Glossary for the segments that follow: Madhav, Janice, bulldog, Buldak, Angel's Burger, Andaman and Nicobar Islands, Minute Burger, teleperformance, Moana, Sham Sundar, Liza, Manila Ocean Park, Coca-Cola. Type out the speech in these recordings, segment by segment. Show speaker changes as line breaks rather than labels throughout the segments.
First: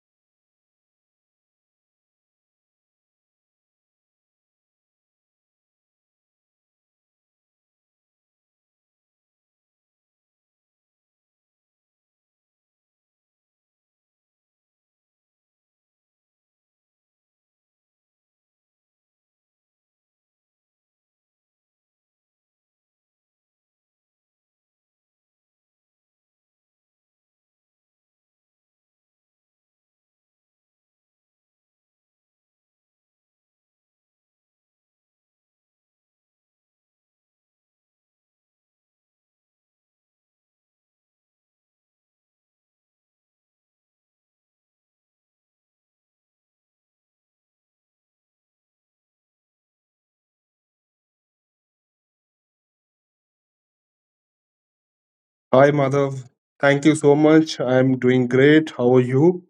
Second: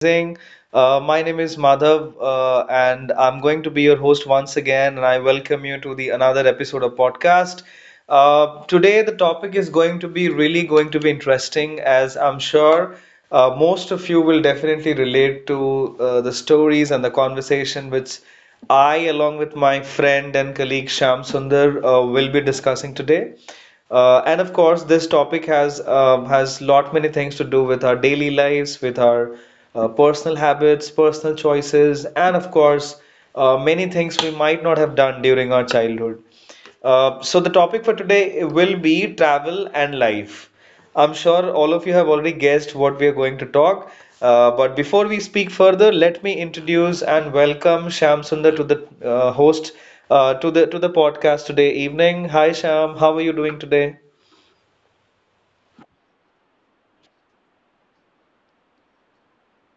Amazing. My name is Madhav, and I'm going to be your host once again. And I welcome you to the another episode of podcast. Today, the topic is going to be really going to be interesting, as I'm sure most of you will definitely relate to the stories and the conversation which I, along with my friend and colleague Sham Sundar, will be discussing today. And of course, this topic has lot many things to do with our daily lives, with our personal habits, personal choices, and of course, many things we might not have done during our childhood. So, the topic for today will be travel and life. I'm sure all of you have already guessed what we are going to talk. But before we speak further, let me introduce and welcome Sham Sundar to the host to the podcast today evening. Hi Sham, how are you doing today?
Hi, Madhav. Thank you so much. I'm doing great. How are you?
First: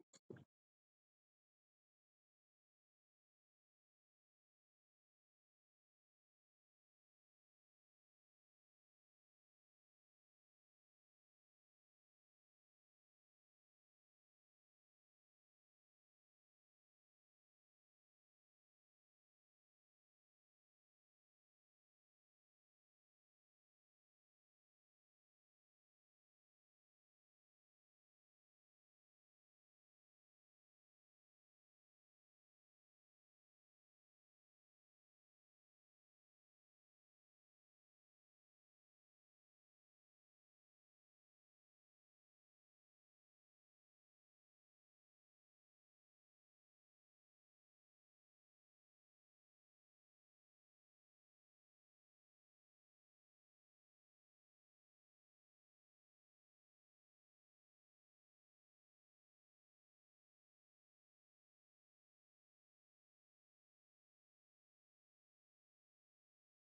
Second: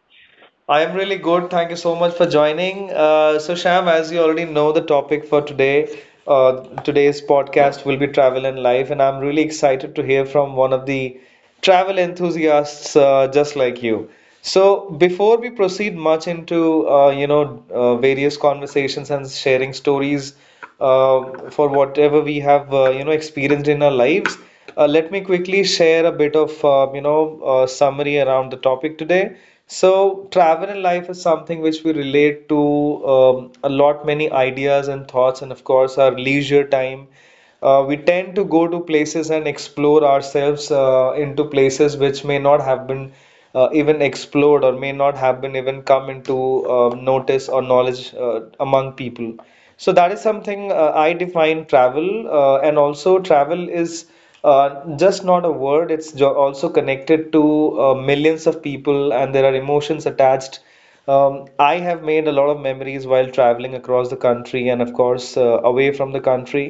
I am really good. Thank you so much for joining. So, Sham, as you already know, the topic for today, uh, today's podcast will be travel and life, and I'm really excited to hear from one of the travel enthusiasts just like you. So, before we proceed much into various conversations and sharing stories for whatever we have experienced in our lives. Let me quickly share a bit of summary around the topic today. So travel in life is something which we relate to a lot many ideas and thoughts and of course our leisure time. We tend to go to places and explore ourselves into places which may not have been even explored or may not have been even come into notice or knowledge among people. So that is something I define travel, and also travel is just not a word. It's jo also connected to millions of people, and there are emotions attached. I have made a lot of memories while traveling across the country and, of course, away from the country.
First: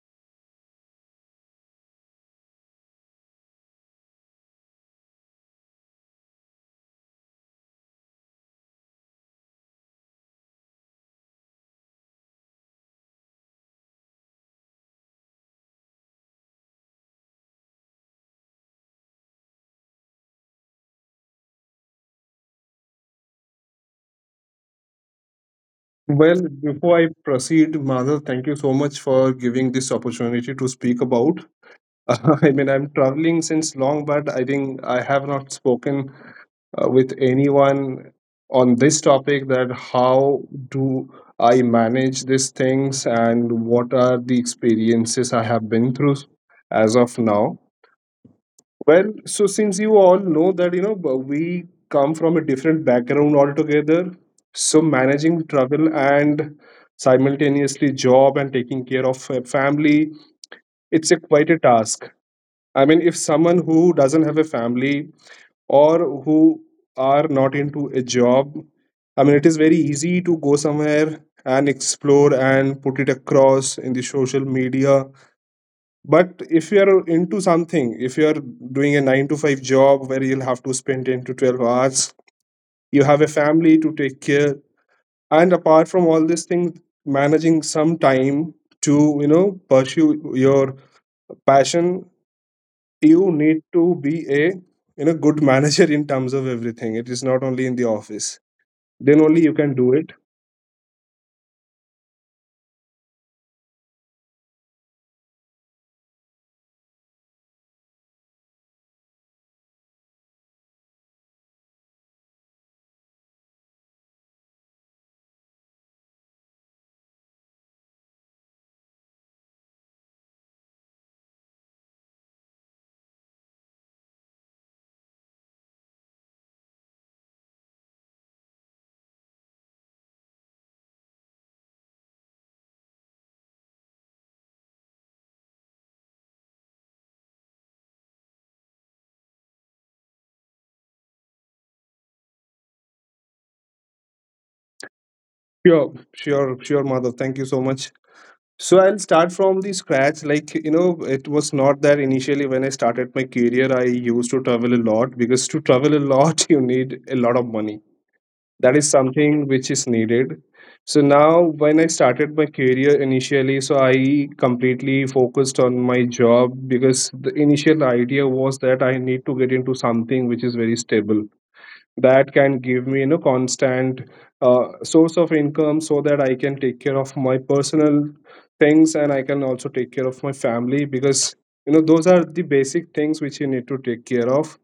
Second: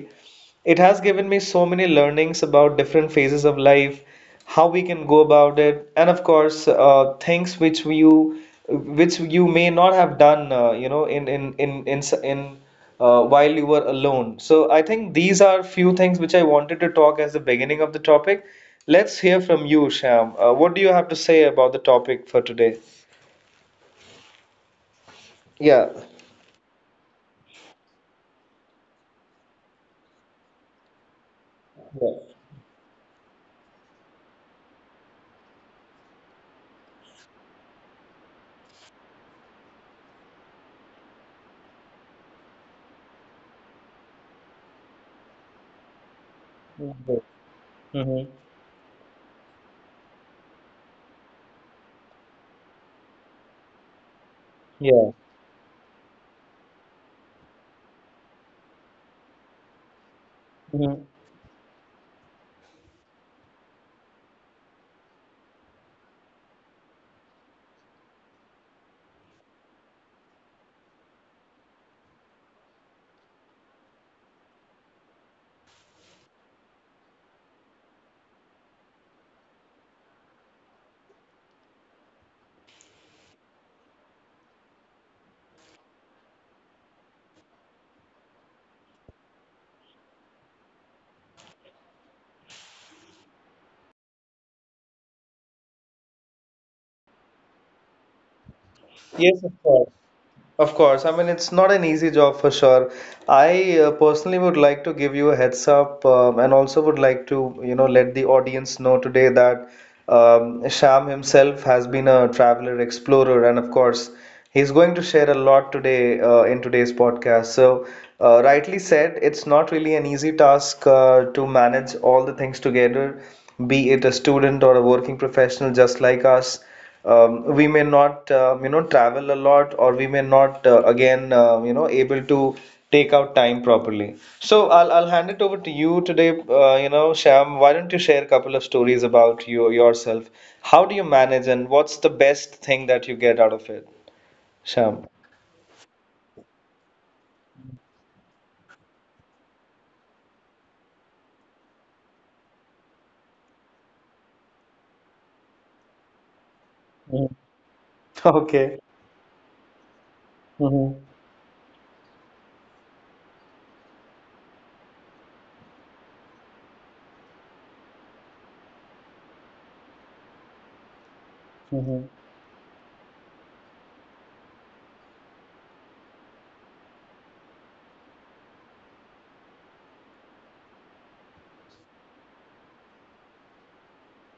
It has given me so many learnings about different phases of life, how we can go about it, and of course, things which you may not have done, in while you were alone. So I think these are few things which I wanted to talk as the beginning of the topic. Let's hear from you, Sham. What do you have to say about the topic for today? Yeah.
Well, before I proceed, Madhav, thank you so much for giving this opportunity to speak about.
Yeah.
I mean, I'm traveling since long, but I think I have not spoken with anyone on this topic, that how do I manage these things and what are the experiences I have been through as of
Mhm.
now.
Mhm.
Well, so since you all know that, you know, we come from a different background altogether, so
Yeah.
managing travel and simultaneously job and taking care of a family,
Mhm.
it's a quite a task. I mean, if someone who doesn't have a family, or who are not into a job, I mean, it is very easy to go somewhere and explore and put it across in the social media, but if you're into something, if you're doing a 9 to 5 job, where you'll have to spend 10 to 12 hours, you have a family to take care, and apart from all these things, managing some time to, you know, pursue your passion, you need to be a, you know, good manager in terms of everything. It is not only in the office then only you
Yes, of
can do
course.
it.
Of course, I mean it's not an easy job for sure. I personally would like to give you a heads up, and also would like to let the audience know today that Sham himself has been a traveler explorer and of course he's going to share a lot today in today's podcast. So, rightly said, it's not really an easy task to manage all the things together, be it a student or a working professional just like us, we may not travel a lot or we may not again able to take out time properly, so I'll hand it over to you today, Sham, why don't you share a couple of stories about you yourself, how do you manage and what's the best thing that you get out of it, Sham?
Sure, sure, sure, Madhav, thank you so much. So I'll start from the scratch. Like, you know, it was not that initially when I started my career, I used to travel a lot, because to travel a lot, you need a lot of
Mhm.
money. That is
Okay.
something which is needed. So
Mhm.
now, when I started my career initially, so I completely focused on my job, because the initial idea was that I need to get into something which is very stable, that
Mhm.
can give me, you know, constant source of income, so that I can take care of my personal things, and I can also take care of my family, because, you know, those are the basic things which you need to take care of.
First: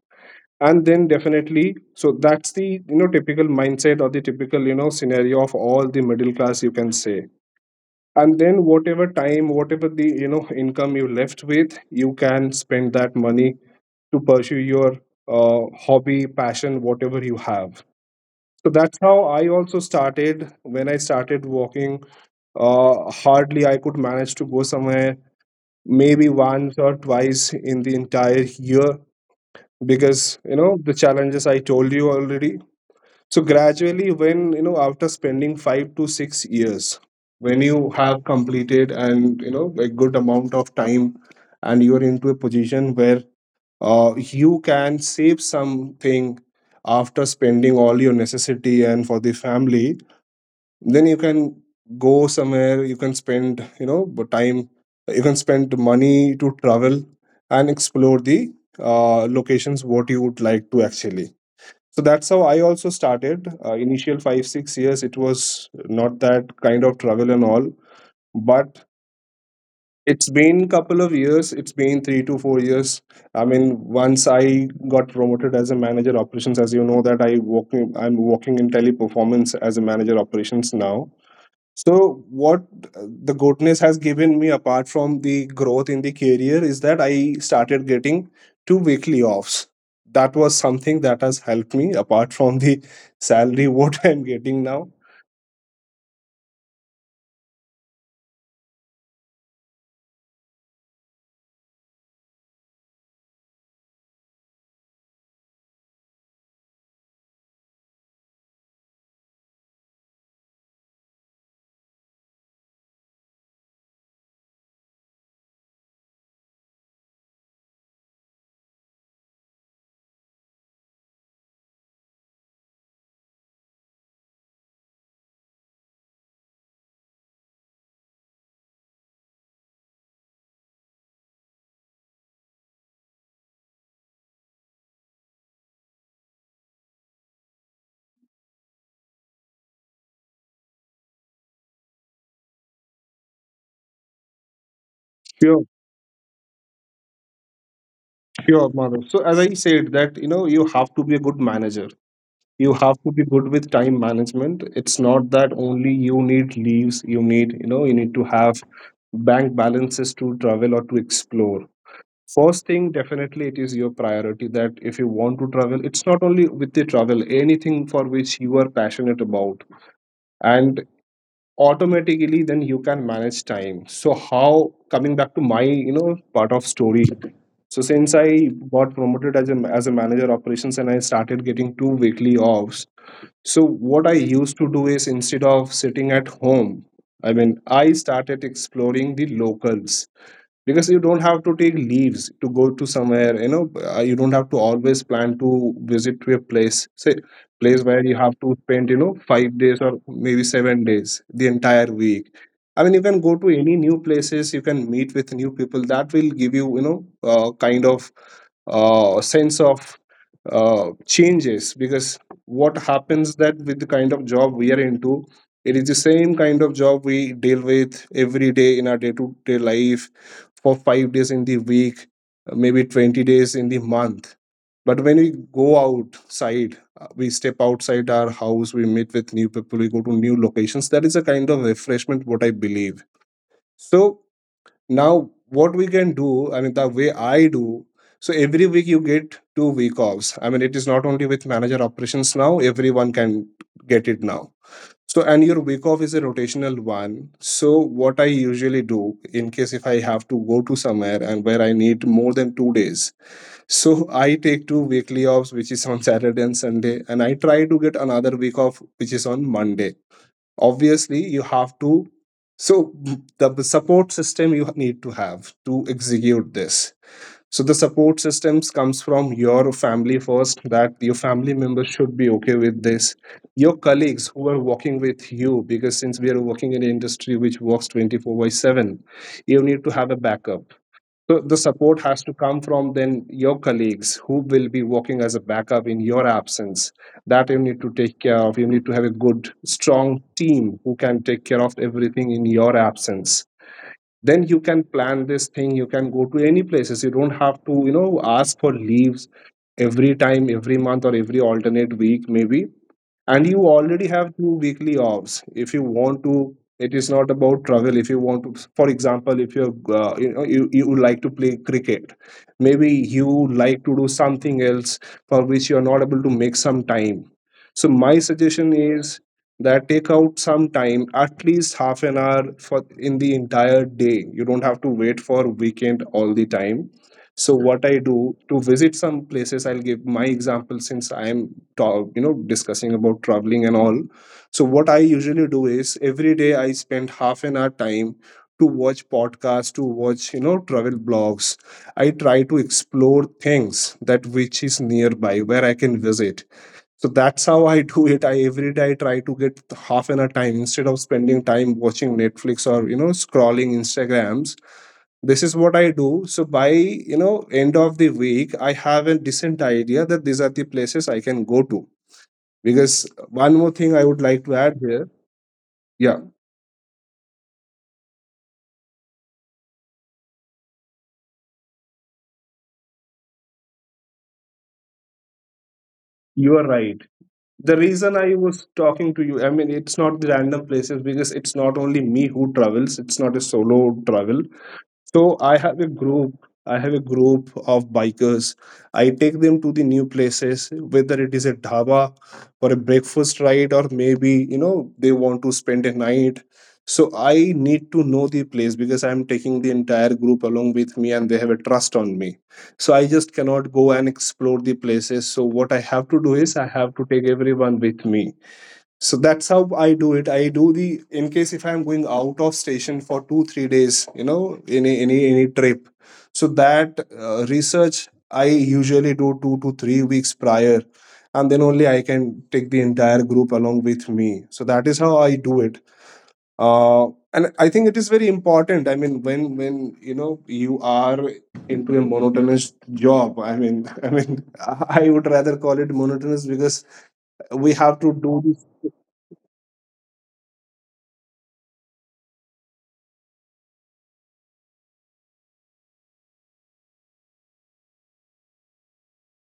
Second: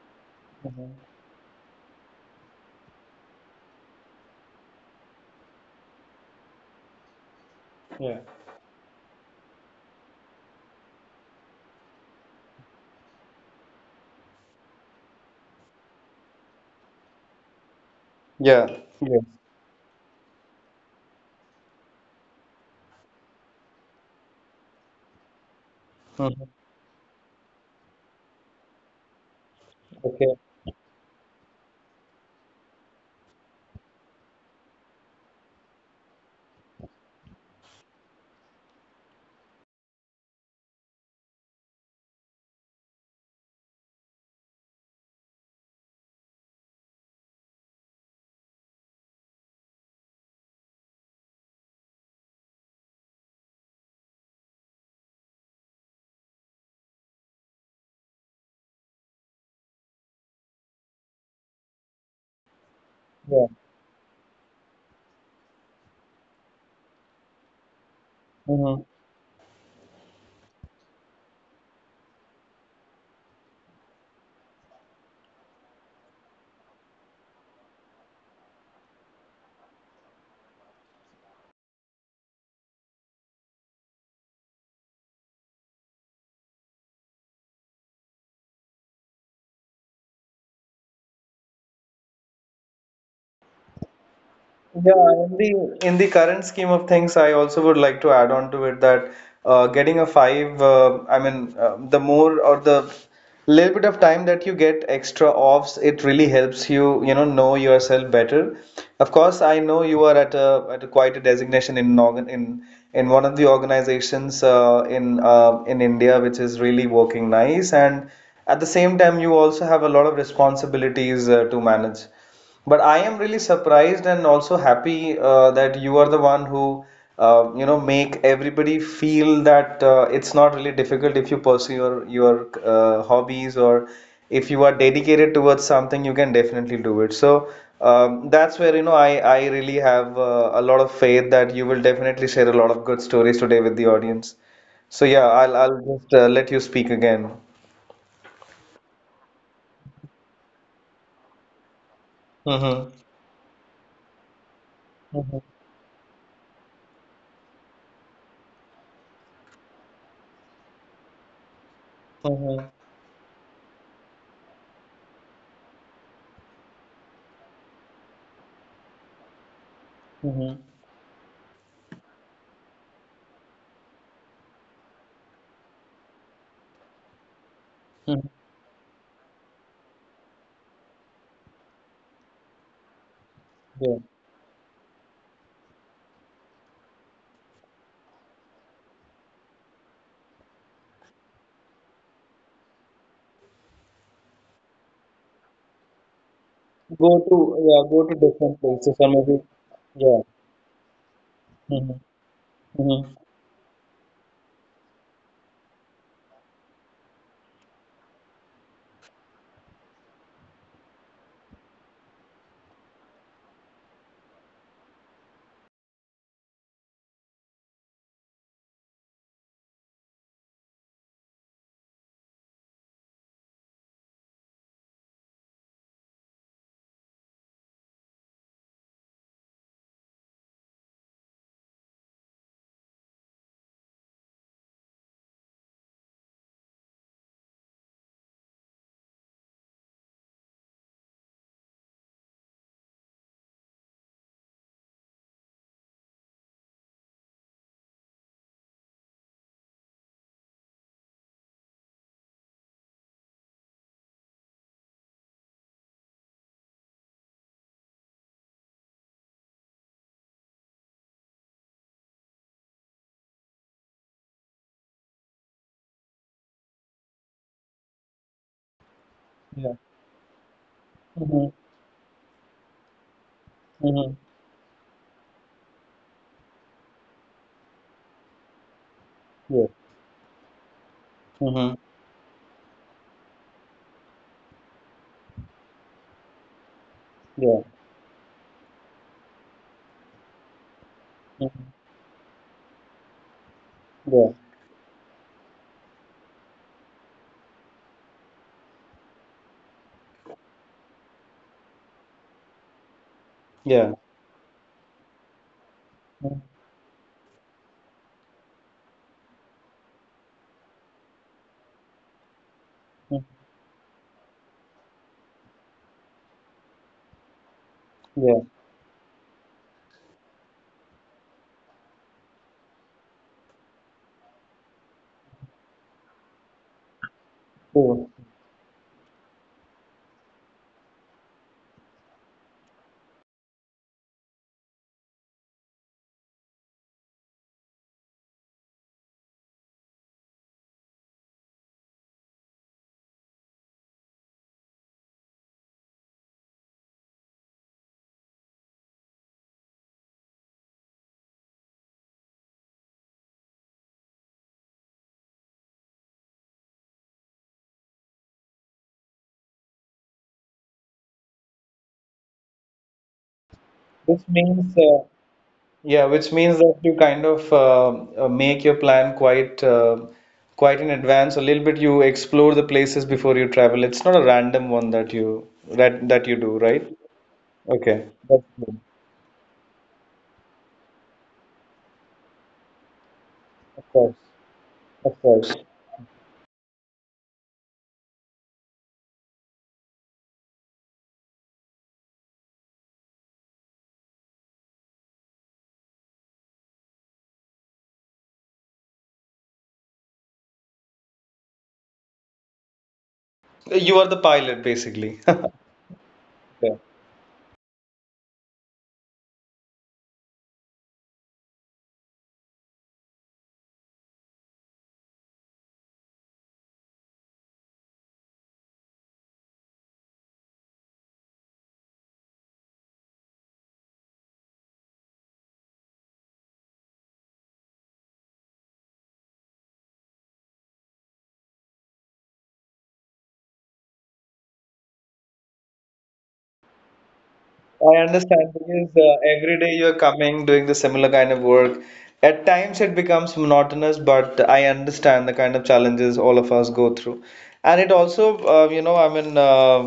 And
Mhm.
then definitely, so that's the, you know, typical mindset, or the typical, you know, scenario of all the middle class, you can say.
Yeah.
And then whatever time, whatever the, you know, income you left with, you can spend that money to pursue your hobby, passion, whatever you have. So
Yeah.
that's how
Yeah.
I also started. When I started walking, hardly I could manage to go somewhere, maybe
Mhm.
once or twice in the entire year, because,
Okay.
you know, the challenges I told you already. So gradually, when, you know, after spending 5 to 6 years, when you have completed and, you know, a good amount of time, and you are into a position where you can save something after spending all your necessity and for the family, then you can go somewhere, you can spend, you know, but time, you can spend money to travel and explore the locations what you would like to actually. So that's how I also started. Initial 5 6 years it was not that kind of travel and all,
Yeah,
but it's been couple of years, it's been 3 to 4 years. I mean, once I got promoted as a manager operations, as you know that I'm working in Teleperformance as a manager operations now. So, what, uh, the goatness has given me, apart from the growth in the career, is that I started getting two weekly offs. That was something that has helped me, apart from the salary what I'm getting now.
Yeah, in the current scheme of things, I also would like to add on to it that getting a five, I mean, the more or the little bit of time that you get extra offs, it really helps you know yourself better. Of course, I know you are at a quite a designation in one of the organizations in India, which is really working nice, and at the same time, you also have a lot of responsibilities to manage. But I am really surprised and also happy that you are the one who make everybody feel that it's not really difficult if you pursue your hobbies or if you are dedicated towards something you can definitely do it. So that's where I really have a lot of faith that you will definitely share a lot of good stories today with the audience. So yeah, I'll
Sure,
I'll just let you speak again.
sure, Madhav. So, as I said, that, you know, you have to be a good manager. You
Mm-hmm.
have to be good with time management. It's not that only you need leaves. You need to have bank balances to travel or to explore. First
Mm-hmm.
thing, definitely, it is your priority that if you want to travel, it's not only with the travel, anything for which you are passionate about,
Mm-hmm.
and automatically then you can manage time. So how, coming back to my, you know, part of story, so since I
Mm-hmm.
got promoted as a manager operations, and I started getting two weekly offs. So what I used to do is, instead of sitting at home, I mean, I started exploring the locals, because you don't have to take leaves to go to somewhere, you know. You don't have to always plan to visit to a place,
Go
say
to
place
Yeah,
where
go
you
to
have to
different
spend, you
places or
know,
maybe,
5 days or
yeah.
maybe 7 days the entire
Mm-hmm.
week. I mean, you
Mm-hmm.
can go to any new places, you can meet with new people. That will give you, you know kind of sense of uh, changes, because what happens that with the kind of job we are into, it is the same kind of job we deal with every day in our day to day life, for 5 days in the week, maybe 20 days in the month. But when we go outside, we step outside our house, we meet with new people, we go to new locations. That is a kind of refreshment, what I believe. So now, what we can do, I mean, the way I do, so every week you get two-week offs. I mean, it is not only with manager operations now, everyone can get it now. So, and your week off is a rotational one. So, what I usually do, in case if I have to go to somewhere and where I need more than 2 days, so I take two weekly offs, which is on Saturday and Sunday, and I try to get another week off, which is on Monday. Obviously, you have to. So, the support system you need to have to execute this, so the support systems comes from your
Yeah.
family first, that your
Mm-hmm.
family members should be okay with this, your
Mm-hmm.
colleagues who are working with you, because since we are working in an industry which works 24 by 7, you
Yeah.
need to have a backup. So the
Mm-hmm.
support has to come from then your colleagues who will be working as a backup in your absence, that you
Yeah.
need to take care of. You need to have a good, strong team who can take care
Mm-hmm.
of everything in your absence.
Yeah.
Then you can plan this thing, you can go to any places, you don't have to, you know, ask for leaves every time, every month or every alternate week maybe, and you
Yeah.
already have two weekly offs if you want
Mm-hmm.
to. It is not about travel. If you want to, for example, if you're, you would like to play cricket, maybe you like to do something else, for which you are not able to make some time, so my
Yeah.
suggestion is that take out some time, at least half an hour, for in the entire day, you don't have to wait for weekend all the time. So what
So
I do to visit some places, I'll give my example, since I'm discussing about traveling and all. So what I usually do is, every day I spend half an hour time to watch podcasts, to watch, travel blogs, I try to explore things that which is nearby where I can visit. So that's how I do it. I Every day I try to get half an hour time, instead of spending time watching Netflix, or, scrolling Instagrams. This is what I do. So by, end of the week, I have a decent idea that these are the places I can go to. Because one more thing I
which
would like to
means,
add here.
yeah,
Yeah,
which means that you kind of, make your plan quite in advance. A little bit you explore the places before you travel. It's not a random one that you
you
do,
are
right?
right. The
Okay.
reason I
That's
was
good.
talking to you, I mean, it's not the random places, because it's not only me who travels. It's not a
Of
solo
course.
travel.
Of
So
course.
I have a group. I have a group of bikers. I take them to the new places, whether it is a dhaba, or a breakfast ride, or maybe, they want to spend a night. So I need to know the place, because I'm taking the entire group along with me, and they have a trust on me. So I just cannot go
You
and
are the
explore
pilot
the
basically.
places. So what I have to do is I have to take everyone with me. So that's how I do it. I do the In case if I'm going out of station for 2 3 days, you know, any trip, so that research I usually do 2 to 3 weeks prior, and then only I can take the entire group along with me. So that is how I do it. uh, and I think it is very important, I mean, when you know you are into a monotonous job, I mean, I mean, I would rather call it monotonous because
I
we have
understand
to do
because
this.
every day you're coming doing the similar kind of work. At times it becomes monotonous, but I understand the kind of challenges all of us go through. And it also, I mean, um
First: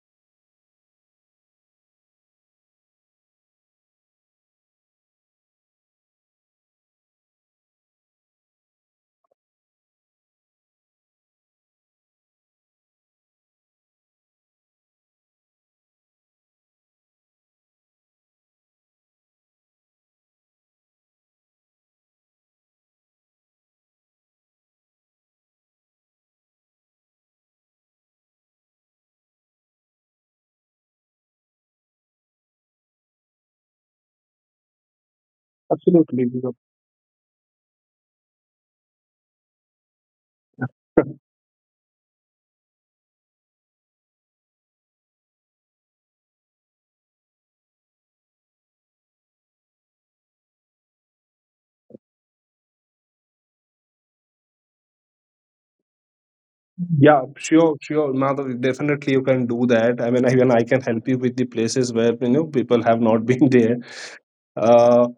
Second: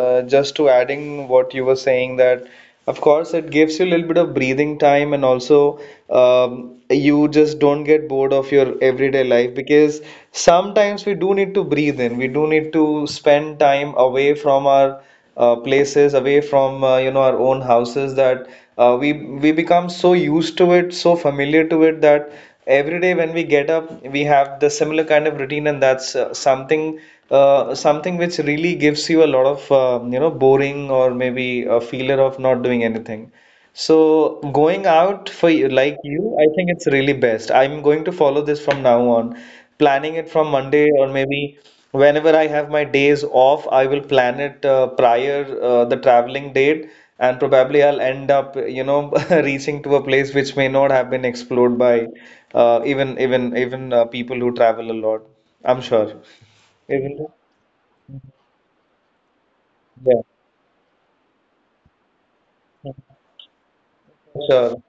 uh, just to adding what you were saying that, of course, it gives you a little bit of breathing time, and also you just don't get bored of your everyday life, because sometimes we do need to breathe in. We do need to spend time away from our places, away from our own houses that uh, we we become so used to it, so familiar to it that every day when we get up, we have the similar kind of routine, and that's something which really gives you a lot of boring or maybe a feeler of not doing anything. So going out for you, like
Absolutely,
you,
Gaurav.
I think it's really best. I'm going to follow this from now on. Planning it from Monday or maybe whenever I have my days off, I will plan it prior the traveling date, and probably I'll end up, reaching to a place which may not have been explored by even people who travel a lot. I'm sure.
Yeah,
Even
sure, sure, Madhav, definitely you can do that. I mean, even
Yeah,
I can help you with the places where, you know, people have not been there.
sure.
Uh,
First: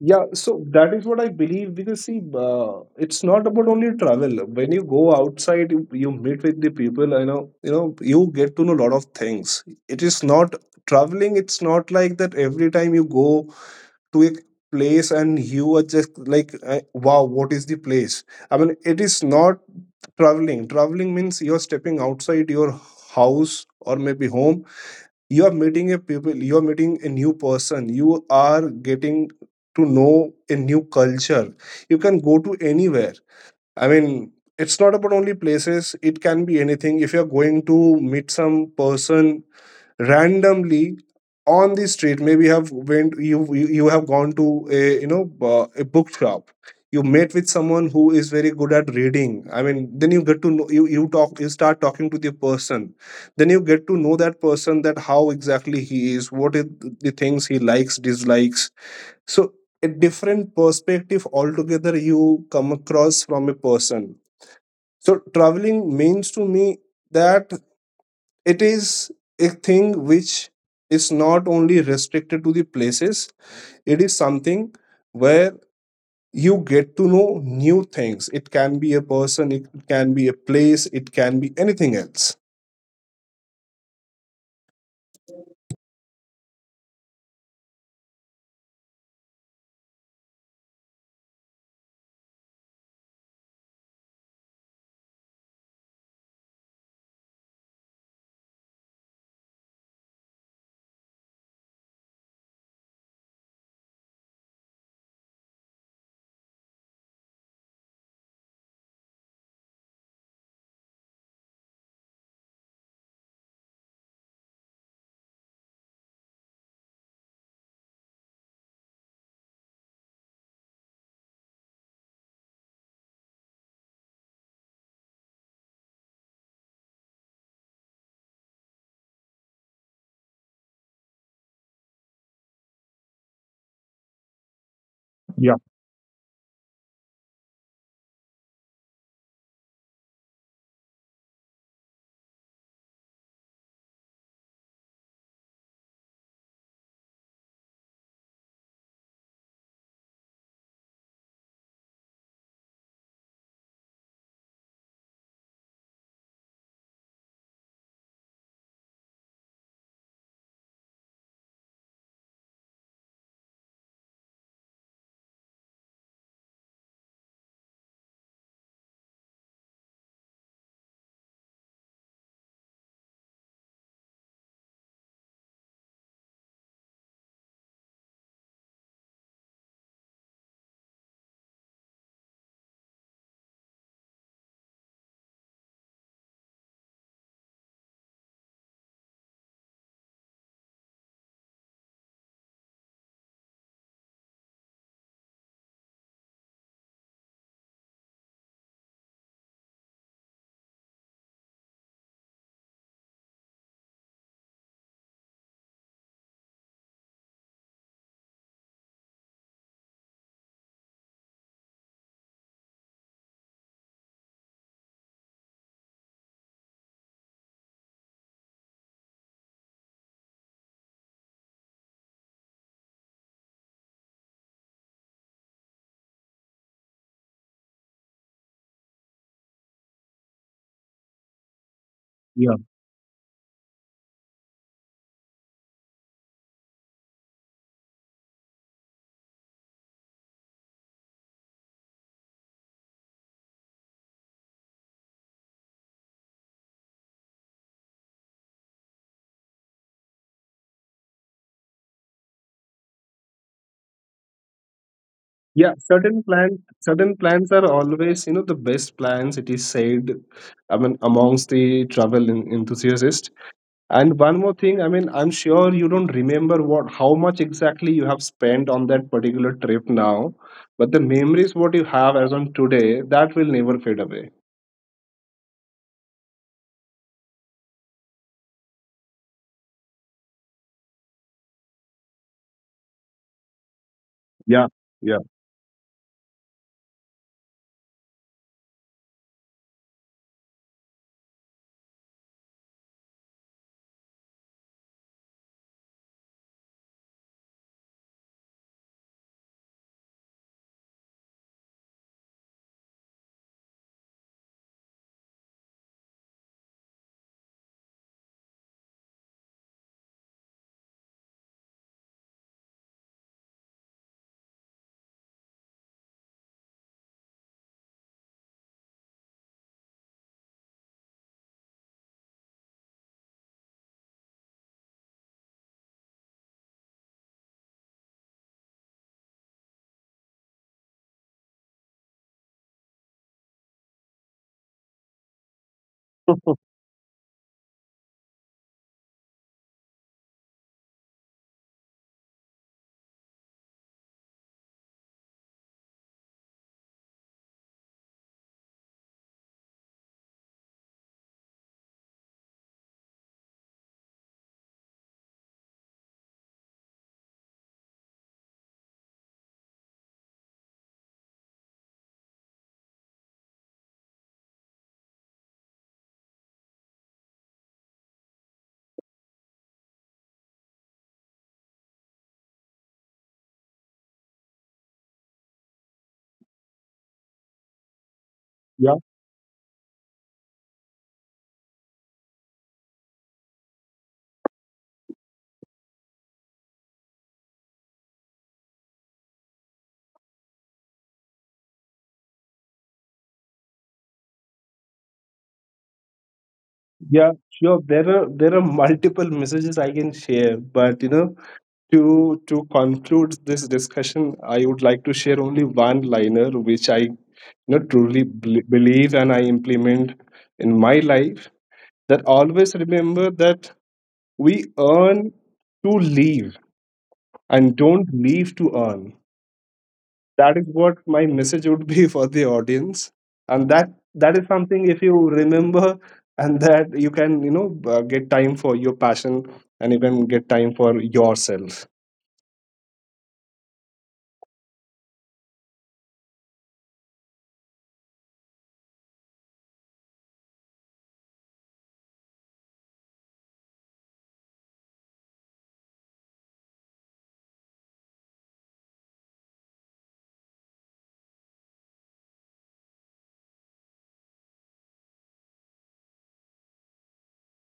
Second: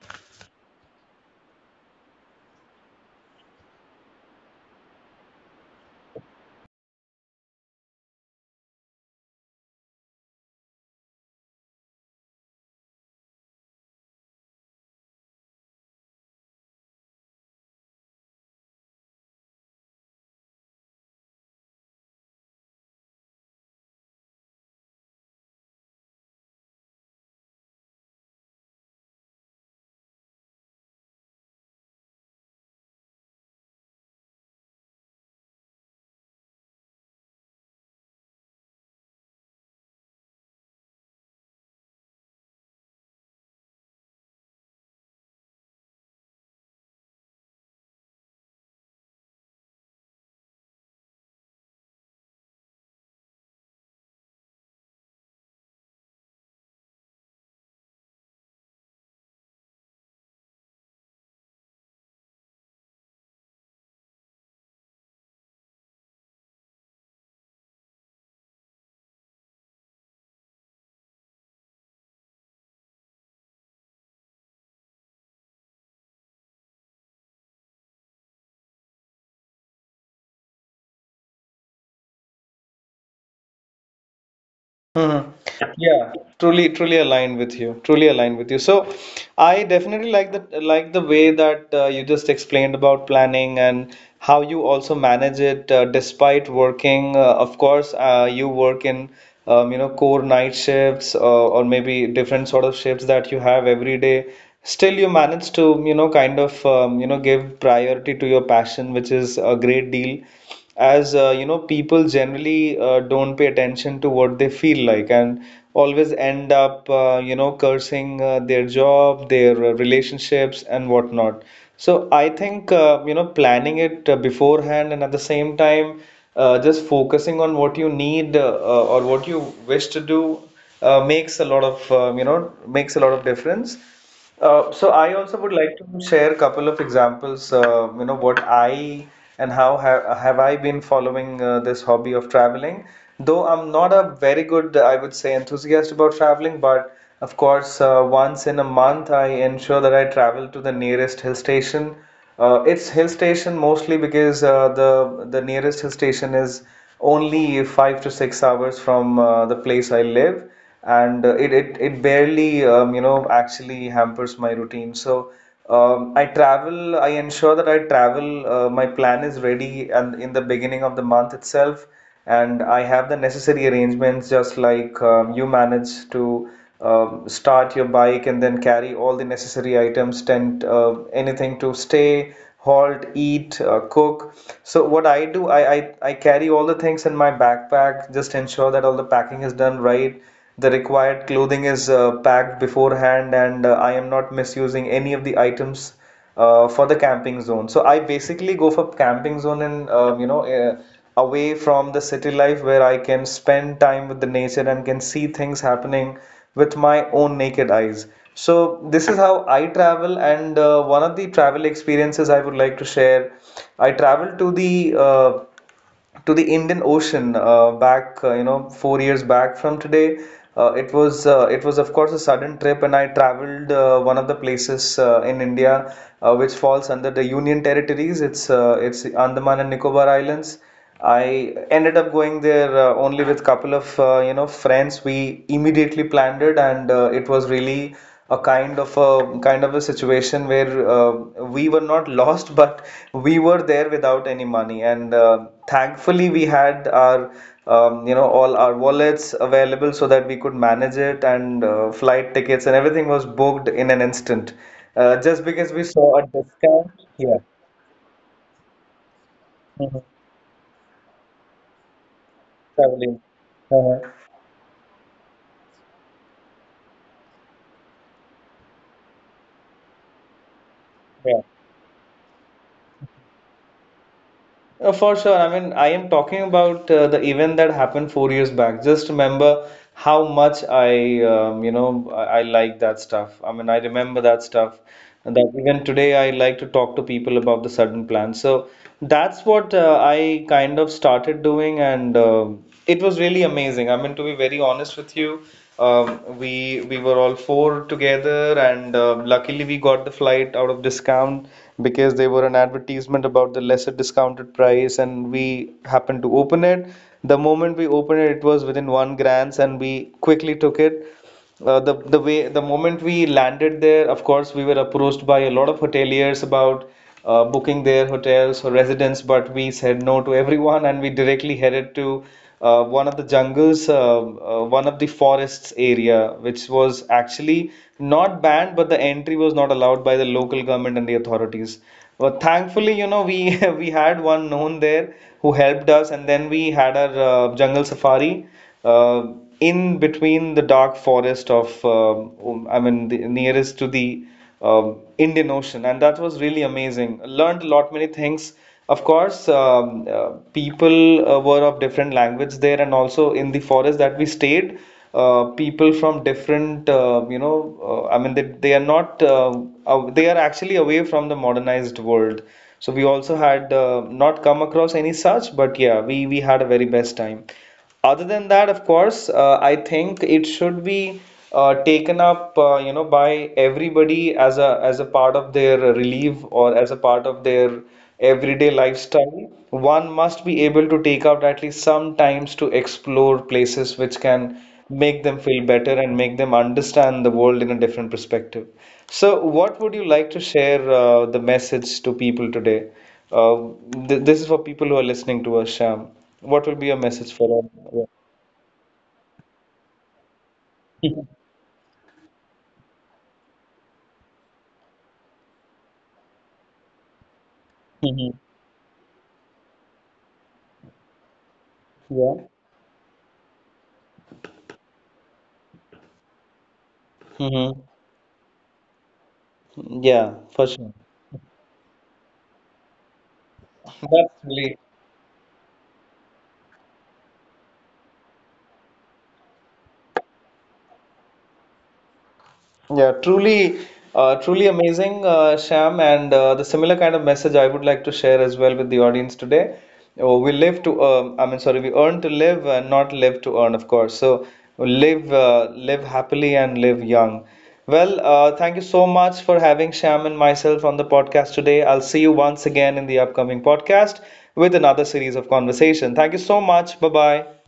yeah, so that is what I believe, because see, it's not about only travel. When you go outside, you meet with the people. You know, you get to know a lot of things. It is not traveling. It's not like that every time you go to a place and you were just like, wow, what is the place. I mean, it is not traveling. Traveling means you're stepping outside your house, or maybe home, you are meeting a people, you are meeting a new person, you are getting to know a new culture. You can go to anywhere, I mean. It's not about only places, it can be anything. If you're going to meet some person randomly on the street, maybe you have you have gone to a book shop, you met with someone who is very good at reading. I mean, then you get to know, you talk you start talking to the person. Then you get to know that person, that how exactly he is, what is the things he likes, dislikes. So a different perspective altogether you come across from a person. So traveling means to me that it is a thing which is not only restricted to the places. It is something where you get to know new things. It can be a person, it can be a place, it can be anything else.
Hmm. Yeah, truly, truly aligned with you. Truly aligned with you. So, I definitely like the way that you just explained about planning and how you also manage it despite working. Of course, you work in core night shifts or maybe different sort of shifts that you have every day. Still, you manage to kind of give priority to your passion, which is a great deal, as people generally don't pay attention to what they feel like and always end up cursing their job, their relationships and whatnot. So I think planning it beforehand and at the same time just focusing on what you need, or what you wish to do, makes a lot of difference. So I also would like to share a couple of examples, what I and how ha have I been following this hobby of traveling. Though I'm not a very good, I would say, enthusiast about traveling, but of course, once in a month, I ensure that I travel to the nearest hill station. It's hill station mostly because the nearest hill station is only 5 to 6 hours from the place I live, and it, it barely actually hampers my routine. So I travel. I ensure that I travel. My plan is ready and in the beginning of the month itself, and I have the necessary arrangements, just like you manage to start your bike and then carry all the necessary items, tent, anything to stay, halt, eat, cook. So what I do, I carry all the things in my backpack, just ensure that all the packing is done right. The required clothing is packed beforehand, and I am not misusing any of the items for the camping zone. So I basically go for camping zone and, away from the city life, where I can spend time with the nature and can see things happening with my own naked eyes. So this is how I travel, and one of the travel experiences I would like to share. I traveled to the Indian Ocean, back you know 4 years back from today. It was it was, of course, a sudden trip, and I traveled one of the places in India, which falls under the Union territories. It's Andaman and Nicobar Islands. I ended up going
Yeah.
there only with couple of friends. We immediately planned it, and it was really a kind of a situation where, we were not lost, but we were there without any money. And thankfully, we had our all our wallets available so that we could manage it, and flight tickets and everything was booked in an instant, just
Yeah,
because we
certain
saw a
plans,
discount. Yeah.
are always, you know, the best plans, it is said,
Mhm.
I mean, amongst the travel enthusiasts.
Traveling. Uh-huh.
And one more thing, I mean, I'm sure you don't remember what how much exactly you have spent on that particular trip now, but the
Yeah.
memories what you have as on today, that will never fade away.
For sure. I mean, I am talking about the event that happened 4 years back. Just remember how much I like that stuff. I mean, I remember that
Yeah,
stuff
yeah,
that even today I like to talk to people about the sudden plans. So that's what I kind of started doing, and it was really amazing. I mean, to be very honest with you, we were all four together, and luckily we got the flight out of discount because they were an advertisement about the lesser discounted price, and we happened to open it. The moment we opened it, it was within one grants, and we quickly took it. The way the moment we landed there, of course, we were approached by a lot of hoteliers about booking their hotels or residence, but we said no to everyone, and we directly headed to one of the jungles, one of the forests area, which was actually not banned, but the entry was not allowed by the local government and the authorities. But thankfully, you know, we we had one known there who helped us, and then we had our jungle safari. In between the dark forest of, I mean, the nearest to the Indian Ocean, and that was really amazing. Learned a lot, many things. Of course, people were of different language there, and also in the forest that we stayed, people from different, I mean, they are not, they are actually away from the modernized world. So we also had not come across any such, but yeah, we had a very best time. Other than that, of course, I think it should be taken up, by everybody as a part of their relief or as a part of their everyday
Yeah,
lifestyle. One must be able to take out at least some times to explore places which can make them feel better and make them understand the world in a different perspective. So, what would you like to share, the message to people today? Uh, th this is for people who are listening to us, Sham. What will be your
yeah,
message for
sure. There
them?
are multiple messages I can share, but,
Yeah.
to conclude this discussion, I would like to share only one liner which I, truly
Hmm.
believe and I implement in my life. That
Yeah.
always remember that we earn to leave and
Hmm.
don't leave to earn.
Yeah,
That is
for
what
sure.
my message would be for the audience. And that
That's
that is
really.
something, if you remember, and that you can, get time for your passion and you can get time for yourself.
Yeah, truly, truly amazing, Sham, and the similar kind of message I would like to share as well with the audience today. Oh, we live to, I mean, sorry, we earn to live and not live to earn, of course. So live, live happily and live young. Well, thank you so much for having Sham and myself on the podcast today. I'll see you once again in the upcoming podcast with another series of conversation. Thank you so much. Bye bye.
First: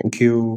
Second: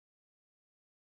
Thank you.